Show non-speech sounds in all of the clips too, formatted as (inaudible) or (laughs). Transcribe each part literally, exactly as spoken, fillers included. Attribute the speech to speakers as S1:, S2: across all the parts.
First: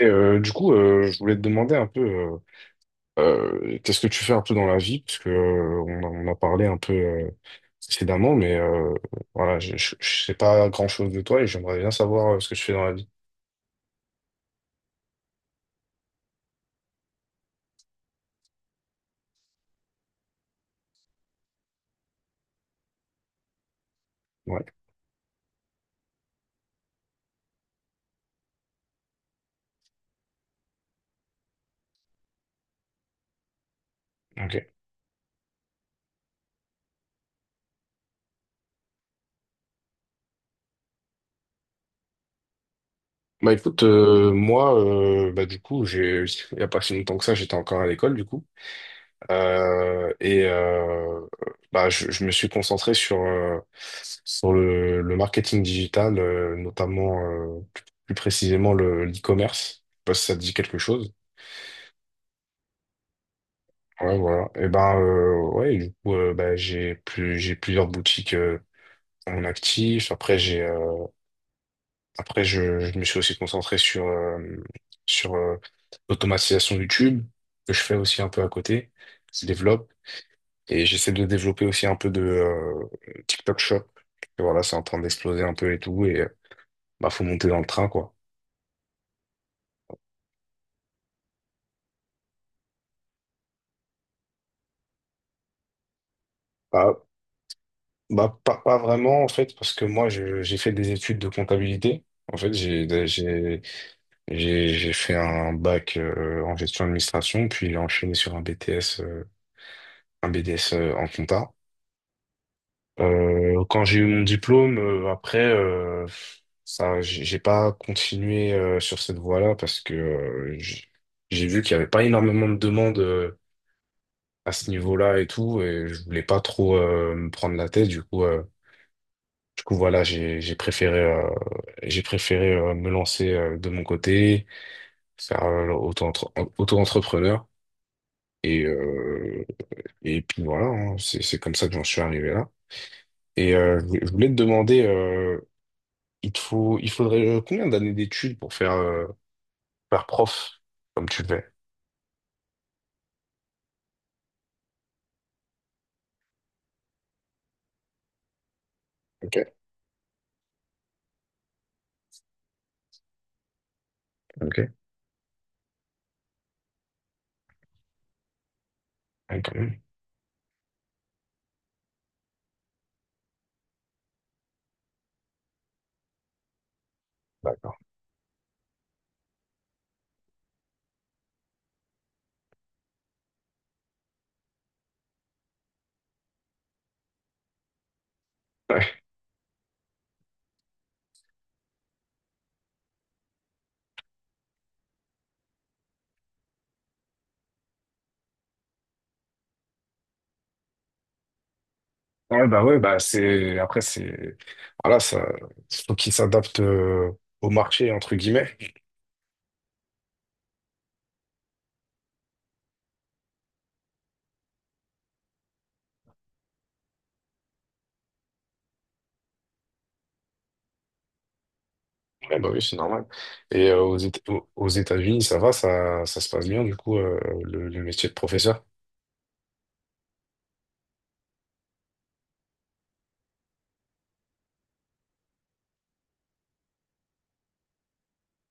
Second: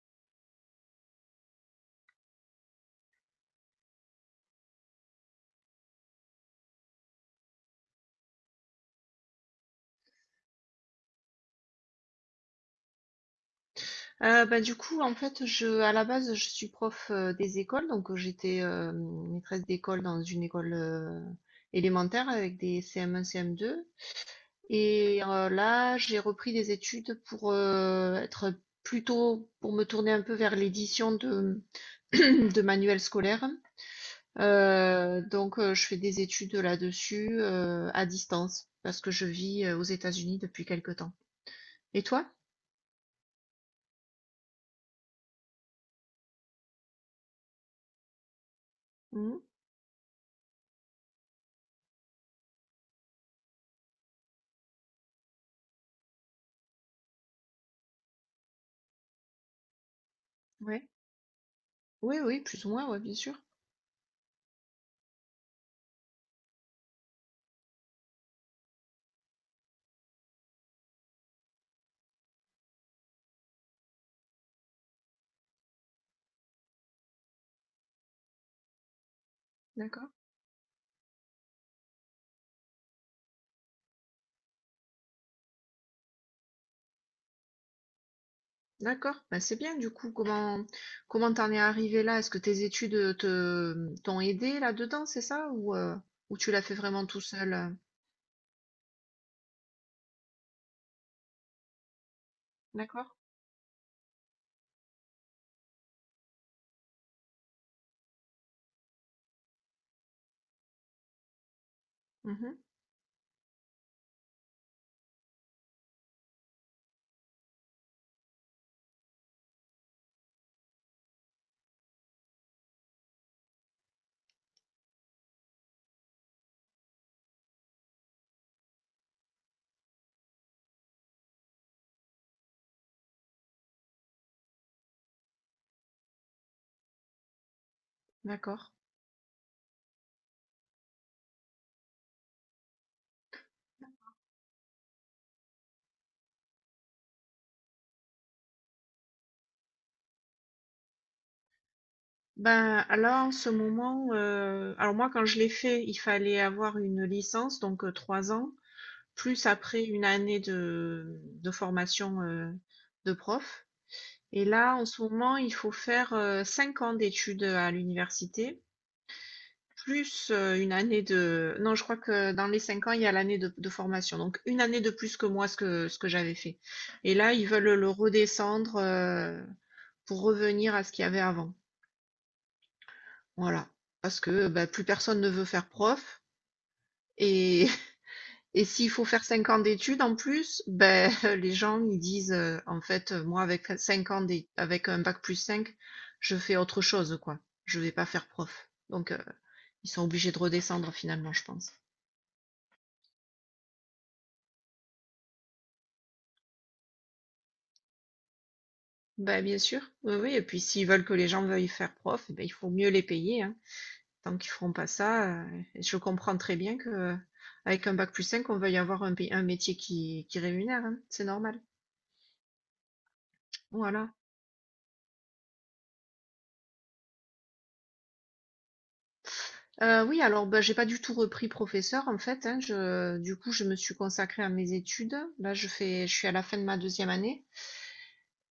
S1: Et, euh, du coup, euh, je voulais te demander un peu, euh, euh, qu'est-ce que tu fais un peu dans la vie, parce que euh, on, a on a parlé un peu, euh, précédemment, mais, euh, voilà, je, je, je sais pas grand-chose de toi et j'aimerais bien savoir, euh, ce que tu fais dans la vie.
S2: Euh, bah, du coup, en fait, je, à la base, je suis prof euh, des écoles, donc euh, j'étais euh, maîtresse d'école dans une école euh, élémentaire avec des C M un, C M deux.
S1: Ouais,
S2: Et euh, là, j'ai repris des études pour euh, être plutôt, pour me tourner un peu vers l'édition de, (clears throat) de manuels scolaires.
S1: ok.
S2: Euh, donc, euh, je fais des études là-dessus euh, à distance parce que je vis euh, aux États-Unis depuis quelque temps. Et toi?
S1: Bah écoute, euh, moi, euh, bah du coup, j'ai, il y a pas si longtemps que ça, j'étais encore à l'école, du coup.
S2: Mhm.
S1: Euh, et, euh, bah, je, je me suis concentré sur, euh, sur le, le marketing digital, euh, notamment, euh, plus, plus précisément le, l'e-commerce. Je sais pas si ça te dit quelque
S2: Ouais.
S1: chose.
S2: Oui, oui, plus ou moins, ouais, bien sûr.
S1: Ouais, voilà. Et ben, euh, ouais, du coup, euh, bah, j'ai plus, j'ai plusieurs boutiques, euh, en actif. Après, j'ai euh, après je, je me suis aussi concentré sur, euh, sur euh, l'automatisation YouTube, que je fais aussi un peu à côté, qui se développe.
S2: D'accord.
S1: Et j'essaie de développer aussi un peu de, euh, TikTok Shop. Et voilà, c'est en train d'exploser un peu et tout. Et, euh, bah, faut monter dans le train, quoi.
S2: D'accord, bah, c'est bien du coup. Comment comment t'en es arrivé là? Est-ce que tes études euh, te t'ont aidé là-dedans, c'est ça? Ou, euh, ou tu l'as fait
S1: Bah,
S2: vraiment tout seul? euh
S1: bah, pas, pas vraiment, en fait, parce que moi, je- j'ai fait des études de comptabilité. En fait, j'ai
S2: D'accord.
S1: j'ai j'ai j'ai fait un bac, euh, en gestion d'administration, puis j'ai enchaîné sur un B T S, euh, un B D S, euh, en compta.
S2: Mhm,
S1: Euh, quand j'ai eu mon diplôme, euh, après, euh, ça, j'ai j'ai pas continué, euh, sur cette voie-là parce que, euh, j- j'ai vu qu'il y avait pas énormément de demandes, euh, à ce niveau-là et tout, et je voulais pas trop, euh, me prendre la tête. Du coup, euh, du coup, voilà, j'ai j'ai préféré, euh, j'ai préféré, euh, me lancer, euh, de mon côté, faire, euh, auto-entre- auto-entrepreneur, et
S2: d'accord.
S1: euh, et puis voilà, hein, c'est c'est comme ça que j'en suis arrivé là. Et, euh, je voulais je voulais te demander, euh, Il te faut, il faudrait, euh, combien d'années d'études pour faire, euh, faire prof comme tu le fais?
S2: Ben là, en ce moment, euh, alors moi quand je l'ai fait, il fallait avoir une licence, donc euh, trois ans, plus
S1: Ok,
S2: après une année de, de formation euh, de prof. Et
S1: ok.
S2: là, en ce moment, il faut faire euh, cinq ans d'études à l'université.
S1: Ouais, quand même.
S2: Plus, heu, une année de non, je crois que dans les cinq ans, il y a l'année de de formation, donc une année de plus que moi, ce que ce que j'avais fait et là, ils veulent
S1: D'accord.
S2: le redescendre, heu, pour revenir à ce qu'il y avait avant. Voilà, parce que, bah, plus personne ne veut faire prof et (laughs) et s'il
S1: Ouais.
S2: faut faire cinq ans d'études en plus, ben, (laughs) les gens, ils disent, heu: «En fait, euh, moi, avec cinq ans d'é avec un bac plus cinq je fais autre chose, quoi. Je vais pas faire prof», donc heu, ils sont obligés de redescendre finalement, je pense.
S1: Ouais, bah ouais, bah c'est. Après, c'est. Voilà, ça. Faut qu'ils s'adaptent, euh, au marché, entre guillemets.
S2: Bah, bien sûr, oui, oui, et puis s'ils veulent que les gens veuillent faire prof, eh ben, il faut mieux les payer, hein. Tant qu'ils feront pas ça, euh, je comprends très bien que euh, avec un bac plus cinq on veuille avoir un, pay- un métier qui, qui rémunère, hein. C'est normal.
S1: Ouais, bah oui, c'est normal. Et, euh, aux
S2: Voilà.
S1: Éta- aux aux États-Unis, ça va, ça, ça se passe bien, du coup, euh, le, le métier de professeur.
S2: Euh, oui, alors bah, j'ai pas du tout repris professeur en fait. Hein. Je, du coup, je me suis consacrée à mes études. Là, je fais, je suis à la fin de ma deuxième année.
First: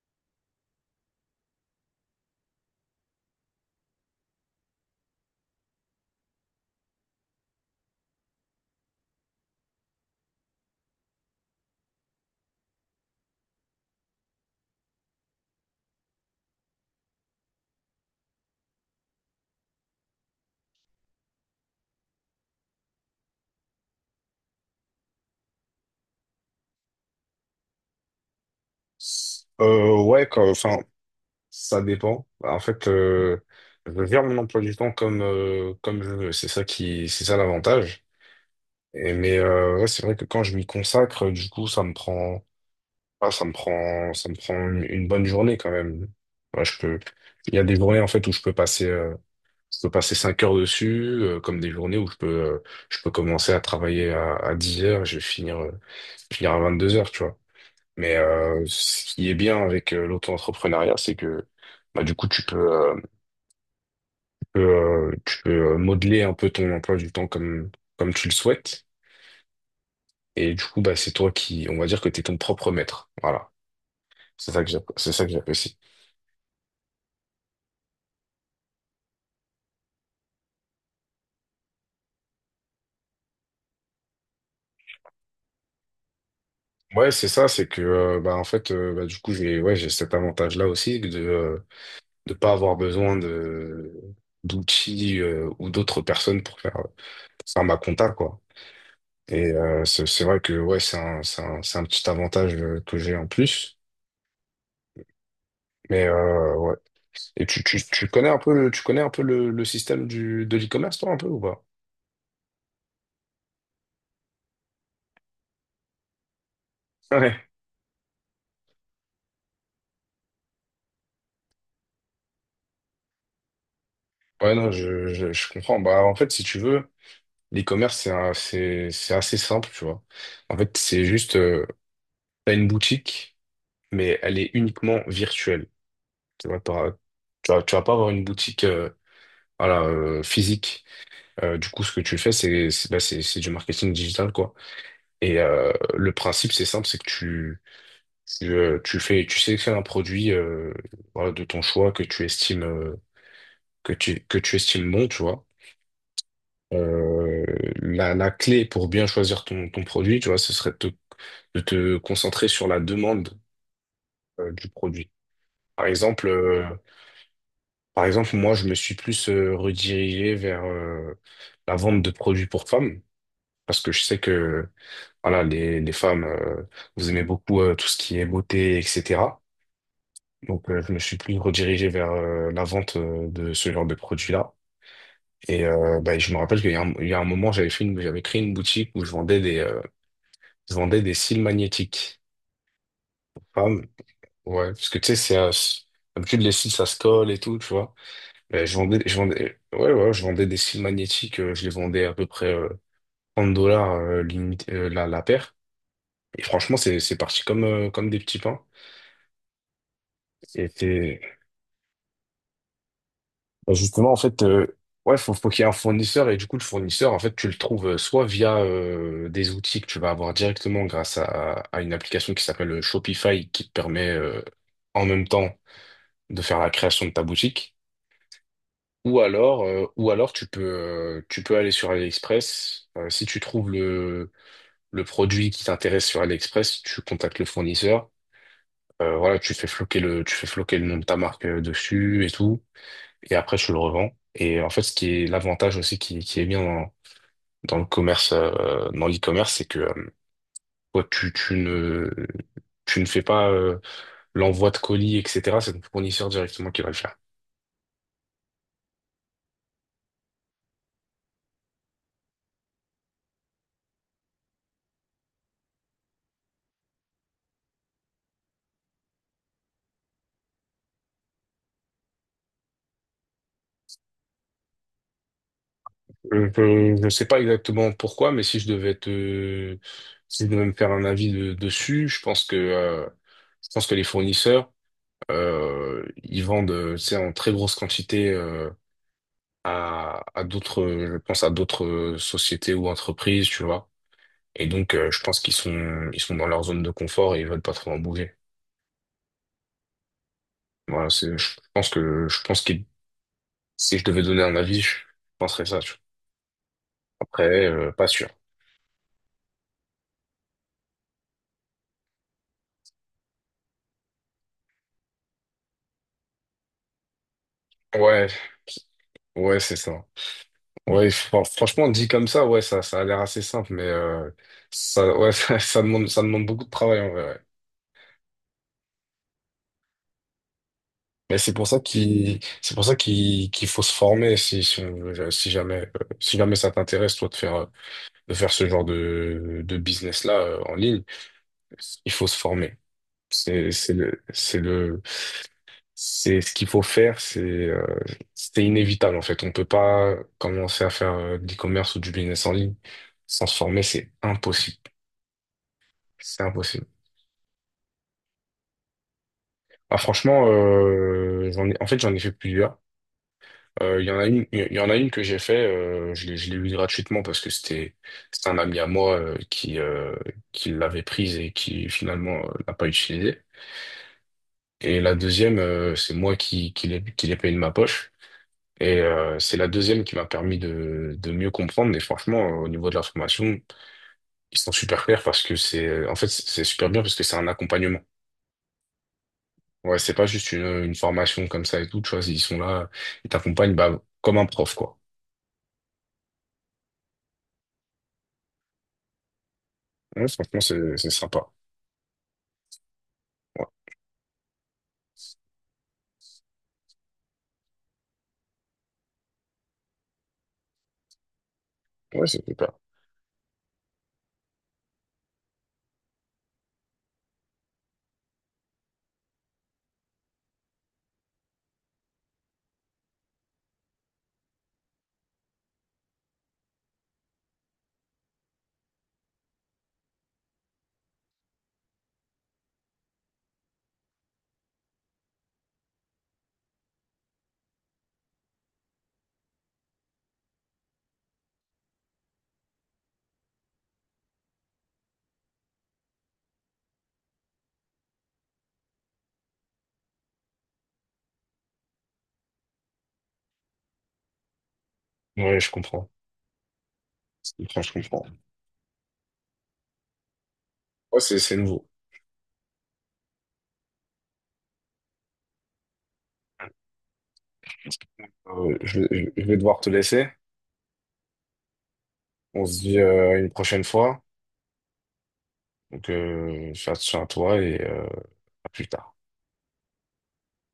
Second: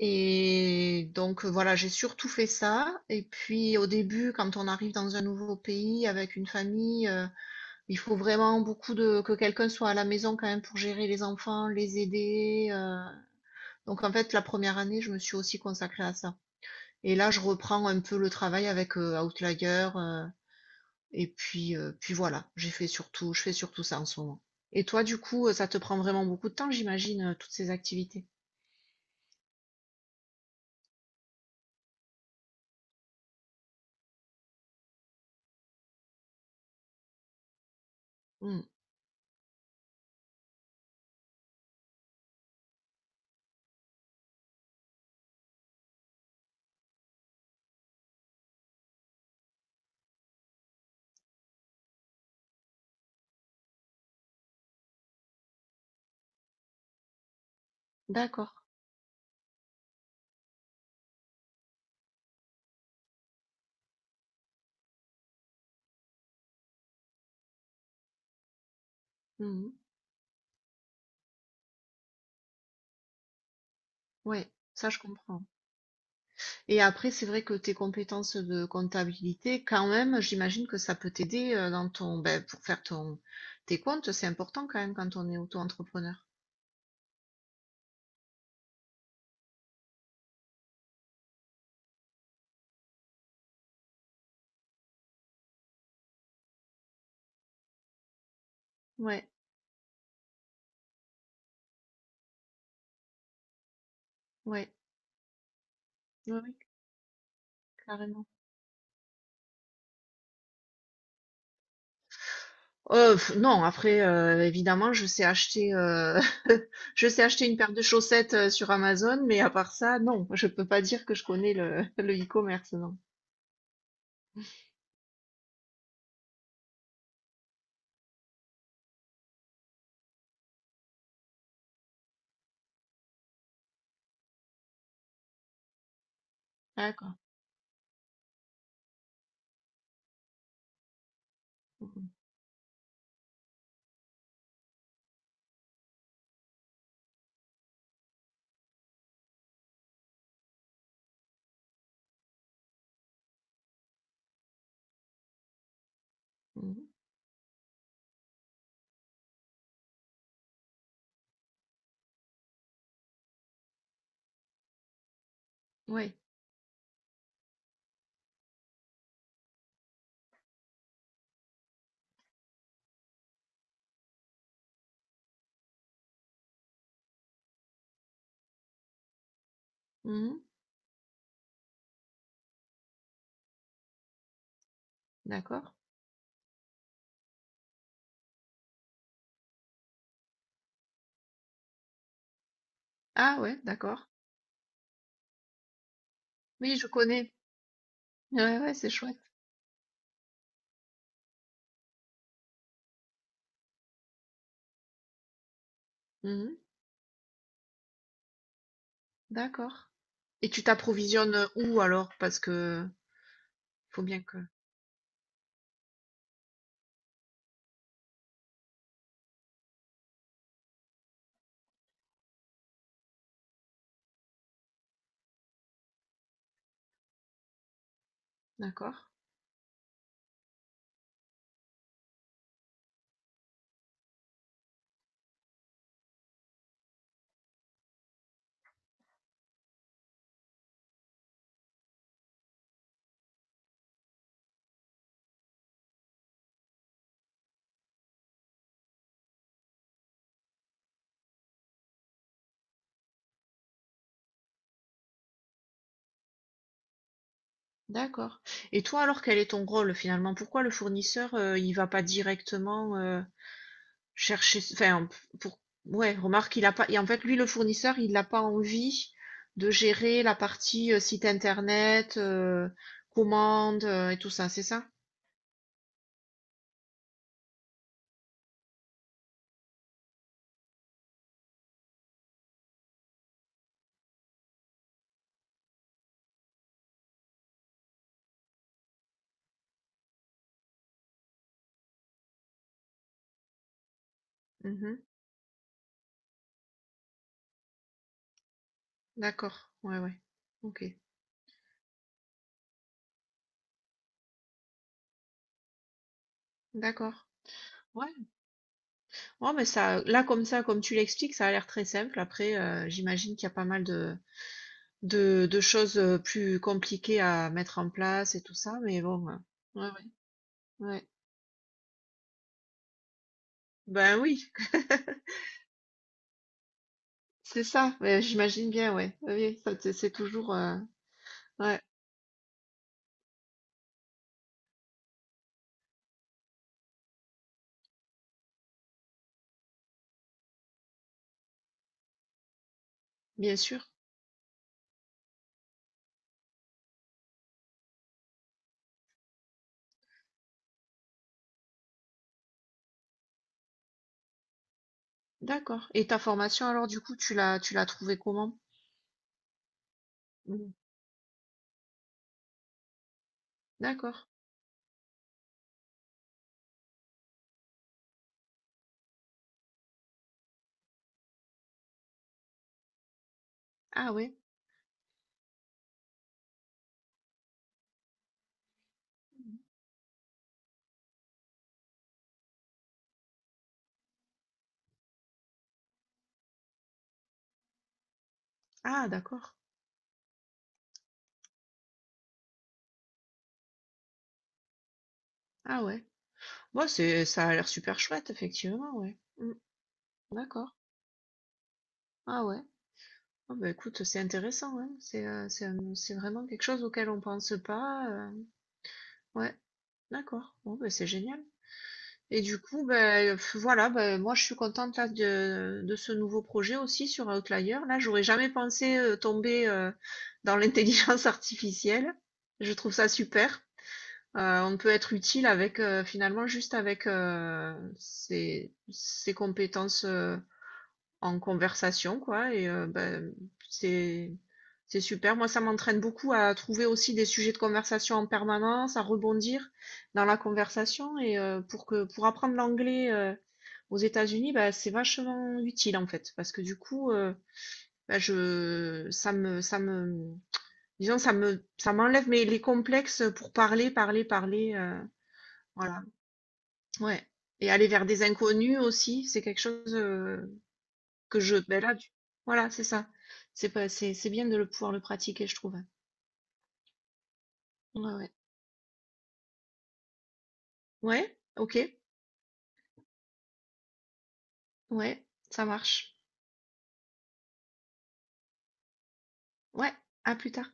S2: Et donc euh, voilà, j'ai surtout fait ça. Et puis au début, quand on arrive dans un nouveau pays avec une famille, euh, il faut vraiment beaucoup de que quelqu'un soit à la maison quand même pour gérer les enfants, les aider. euh. Donc en fait, la première année, je me suis aussi consacrée à ça. Et là, je reprends un peu le travail avec euh, Outlier. Euh, et puis, euh, puis Voilà, j'ai fait surtout, je fais surtout ça en ce moment. Et toi, du coup, euh, ça te prend vraiment beaucoup de temps, j'imagine, euh, toutes ces activités.
S1: Euh, ouais, quand- enfin, ça dépend. Bah, En fait, euh, je gère mon emploi du temps comme, euh, comme je veux. C'est ça qui, c'est ça l'avantage.
S2: Hmm,
S1: Et, mais euh, ouais, c'est vrai que quand je m'y consacre, du coup, ça me prend, ah, ça me prend, ça me prend une, une bonne journée quand même. Ouais, je peux, il y a des journées en fait où je peux passer, euh, je peux passer cinq heures dessus, euh, comme des journées où je peux, euh, je peux commencer à travailler à, à 10 heures, je vais finir, euh, finir à vingt-deux heures, tu vois. Mais,
S2: d'accord.
S1: euh, ce qui est bien avec, euh, l'auto-entrepreneuriat, c'est que bah, du coup, tu peux, euh, tu peux, euh, tu peux, euh, modeler un peu ton emploi du temps comme, comme tu le souhaites.
S2: Hmm,
S1: Et du coup, bah, c'est toi qui, on va dire que tu es ton propre maître. Voilà.
S2: ouais,
S1: C'est ça que j'app-
S2: ça je
S1: c'est ça que
S2: comprends.
S1: j'apprécie.
S2: Et après, c'est vrai que tes compétences de comptabilité, quand même, j'imagine que ça peut t'aider euh, dans ton, ben, pour faire ton, tes comptes, c'est important quand même quand on est auto-entrepreneur.
S1: Ouais, c'est ça, c'est que, euh, bah en fait, euh, bah, du coup j'ai, ouais, j'ai cet avantage-là aussi de euh, de pas avoir besoin de d'outils, euh, ou d'autres personnes pour faire pour faire ma compta, quoi.
S2: Ouais,
S1: Et, euh, c'est c'est vrai que ouais, c'est un c'est un c'est un petit avantage, euh, que j'ai en plus.
S2: ouais,
S1: Mais,
S2: ouais,
S1: euh,
S2: oui,
S1: ouais. Et tu tu tu
S2: carrément.
S1: connais un peu le, tu connais un peu le, le système du de l'e-commerce, toi, un peu ou pas?
S2: Euh, pff, non, après, euh, évidemment, je sais acheter, euh, (laughs) je sais acheter
S1: (laughs)
S2: une paire de chaussettes euh, sur Amazon, mais à part ça, non, je peux pas dire que je connais le, (laughs) le e-commerce, non.
S1: Ouais, non, je, je, je comprends. Bah, en fait, si tu veux, l'e-commerce, c'est un- c'est, c'est assez simple, tu vois. En fait, c'est juste, euh, t'as une boutique, mais elle est uniquement virtuelle. Tu vois, t'auras-
S2: D'accord.
S1: tu vas, tu vas pas avoir une boutique, euh, voilà, euh, physique. Euh, du coup, ce que
S2: Mhm.
S1: tu fais, c'est, c'est, bah, c'est, c'est du marketing digital, quoi. Et, euh, le principe, c'est simple, c'est que tu, tu, euh, tu fais, tu sélectionnes un produit, euh, voilà, de ton choix que tu estimes, euh, que tu, que tu estimes bon, tu vois.
S2: Mhm.
S1: Euh, la, la clé pour bien choisir ton, ton produit, tu vois, ce serait de te, de te concentrer sur la demande, euh, du produit. Par
S2: Ouais.
S1: exemple, euh, Par exemple, moi, je me suis plus, euh, redirigé vers, euh, la vente de produits pour femmes parce que je sais que voilà, les, les femmes, euh, vous aimez beaucoup, euh, tout ce qui est beauté, et cetera.
S2: Mhm.
S1: Donc, euh, je me suis plus redirigé vers, euh, la vente, euh, de ce genre de produits-là. Et,
S2: D'accord.
S1: euh, bah, je me rappelle qu'il y a un, il y a un moment, j'avais fait une, j'avais créé une boutique où je vendais des, euh, je vendais des cils magnétiques.
S2: Ah ouais,
S1: Ah, mais-
S2: d'accord.
S1: ouais, parce que tu sais, c'est un- c'est- d'habitude les cils
S2: Oui,
S1: ça
S2: je
S1: se
S2: connais.
S1: colle et tout, tu vois.
S2: Ouais,
S1: Mais
S2: ouais,
S1: je
S2: c'est
S1: vendais, je
S2: chouette.
S1: vendais, ouais, ouais, je vendais des cils magnétiques, euh, je les vendais à peu près, euh, trente dollars, euh, limite, euh, la, la paire. Et
S2: Mhm.
S1: franchement, c'est c'est parti comme euh, comme des petits pains.
S2: D'accord. Et tu
S1: Et c'est-
S2: t'approvisionnes où alors? Parce que
S1: Bah,
S2: faut
S1: justement en
S2: bien que.
S1: fait, euh, ouais, faut faut qu'il y ait un fournisseur et du coup le fournisseur en fait tu le trouves, euh, soit via, euh, des outils que tu vas avoir directement grâce à à une application qui s'appelle, euh, Shopify, qui te permet, euh, en même temps, de faire la création de ta boutique.
S2: D'accord,
S1: Ou alors, euh, ou alors tu peux, euh, tu peux aller sur AliExpress. Euh, si tu trouves le, le produit qui t'intéresse sur AliExpress, tu contactes le fournisseur. Euh, voilà, tu fais floquer le, tu fais floquer le nom de ta marque, euh, dessus et tout. Et après, tu le revends. Et en fait, ce qui est l'avantage aussi qui, qui est bien dans, dans le commerce, euh, dans l'e-commerce, c'est que, euh, toi, tu, tu ne, tu ne fais pas, euh, l'envoi de colis, et cetera. C'est ton fournisseur directement qui va le faire.
S2: d'accord. Et toi alors, quel est ton rôle finalement? Pourquoi le fournisseur euh, il va pas directement euh, chercher, enfin p- pour, ouais, remarque il a pas. Et en fait, lui le fournisseur il n'a pas envie de gérer la partie euh, site internet, euh, commande euh, et tout ça, c'est ça?
S1: Je ne sais pas exactement pourquoi, mais si je devais te, si je devais me faire un avis, de- dessus, je pense que, euh, je pense que les fournisseurs, euh, ils vendent, euh, tu sais, en très grosse quantité, euh, à, à d'autres, euh, je pense à d'autres, euh, sociétés ou entreprises, tu vois. Et donc,
S2: Mmh
S1: euh, je pense qu'ils sont, ils sont dans leur zone de confort et ils veulent pas trop en bouger.
S2: d'accord. Ouais, ouais. OK.
S1: Voilà, c'est, je pense que, je pense que si je devais donner un avis, je penserais ça, tu vois.
S2: D'accord.
S1: Après, euh, pas
S2: Ouais.
S1: sûr.
S2: Ouais, mais ça là, comme ça, comme tu l'expliques, ça a l'air très simple. Après, heu, j'imagine qu'il y a pas mal de de de choses, heu, plus compliquées à mettre en
S1: Ouais,
S2: place et tout ça, mais bon, heu,
S1: ouais, c'est
S2: ouais,
S1: ça.
S2: ouais. Ouais.
S1: Ouais, fran- franchement, dit comme ça, ouais, ça, ça a l'air assez simple, mais,
S2: Ben
S1: euh,
S2: oui.
S1: ça,
S2: (laughs)
S1: ouais, (laughs) ça, ça demande, ça demande beaucoup de travail en vrai, ouais.
S2: C'est ça, ouais, j'imagine bien, ouais. Oui, oui, ça, c'est c'est toujours, euh,
S1: Mais c'est pour ça
S2: ouais,
S1: qu'il, c'est pour ça qu'il, qu'il faut se former, si, si, on- si jamais, euh, si jamais ça t'intéresse, toi, de faire, euh, de faire ce genre de, de business-là, euh, en ligne, il faut se former.
S2: bien
S1: C'est,
S2: sûr.
S1: c'est le, c'est le, c'est ce qu'il faut faire. C'est, euh, c'est inévitable en fait. On peut pas commencer à faire, euh, de l'e-commerce ou du business en ligne sans se former. C'est impossible.
S2: D'accord. Et ta
S1: C'est
S2: formation,
S1: impossible.
S2: alors, du coup, tu l'as, tu l'as trouvée comment?
S1: Ah, franchement,
S2: Mm.
S1: euh, j'en ai, en fait, j'en ai fait plusieurs. Euh, Il y
S2: D'accord.
S1: en a une, il y en a une que j'ai fait, euh, je l'ai, je l'ai eue gratuitement parce que c'était, c'était un ami à moi, euh, qui, euh, qui l'avait prise et qui finalement, euh, l'a pas utilisée.
S2: Ah ouais.
S1: Et la deuxième, euh, c'est moi qui, qui l'ai, qui l'ai payée de ma poche. Et, euh, c'est la deuxième qui m'a permis de, de mieux comprendre. Et franchement, euh, au niveau de la formation, ils sont super clairs parce que c'est, en fait, c'est super bien parce que c'est un accompagnement.
S2: Ah d'accord.
S1: Ouais, c'est pas juste une, une formation comme ça et tout, tu vois, ils sont là, ils t'accompagnent, bah, comme un prof, quoi.
S2: Ah ouais. Moi, c'est, ça a l'air super chouette, effectivement, ouais. Mm.
S1: Ouais, franchement,
S2: D'accord.
S1: c'est c'est sympa.
S2: Ah ouais. Ah
S1: Ouais,
S2: bah écoute, c'est intéressant, hein. C'est, euh, c'est, un- c'est vraiment quelque chose auquel on pense pas. euh. Ouais. D'accord. Bon, bah, c'est génial.
S1: ouais, c'est
S2: Et du
S1: super.
S2: coup, ben f voilà, ben moi je suis contente là de de ce nouveau projet aussi sur Outlier là. J'aurais jamais pensé, heu, tomber, heu, dans l'intelligence (laughs) artificielle. Je trouve ça super. Heu, on peut être utile avec, heu, finalement juste avec, heu, ses ses compétences, heu en conversation, quoi. Et euh, ben, c'est c'est super. Moi, ça m'entraîne beaucoup à trouver aussi des sujets de conversation en permanence, à rebondir dans la conversation. Et euh, pour que pour apprendre l'anglais euh, aux États-Unis, ben, c'est vachement utile en fait, parce que du coup, euh, ben, je ça me ça me disons ça me ça m'enlève mes les complexes pour parler, parler, parler. euh,
S1: Ouais, je
S2: voilà.
S1: comprends.
S2: Ouais.
S1: Je
S2: Et
S1: comprends,
S2: aller
S1: je
S2: vers des
S1: comprends.
S2: inconnus aussi, c'est quelque chose. Euh,
S1: Ouais, c'est
S2: que
S1: c'est
S2: je ben
S1: nouveau.
S2: là du voilà, c'est ça. C'est pas c'est c'est bien de le pouvoir le pratiquer, je trouve. Ouais, ouais.
S1: Euh, je, vais je vais devoir te laisser.
S2: Ouais, OK.
S1: On se dit, euh, une prochaine fois.
S2: Ouais, ça
S1: Donc,
S2: marche.
S1: euh, fais attention à toi et, euh, à plus tard.
S2: Ouais, à plus tard.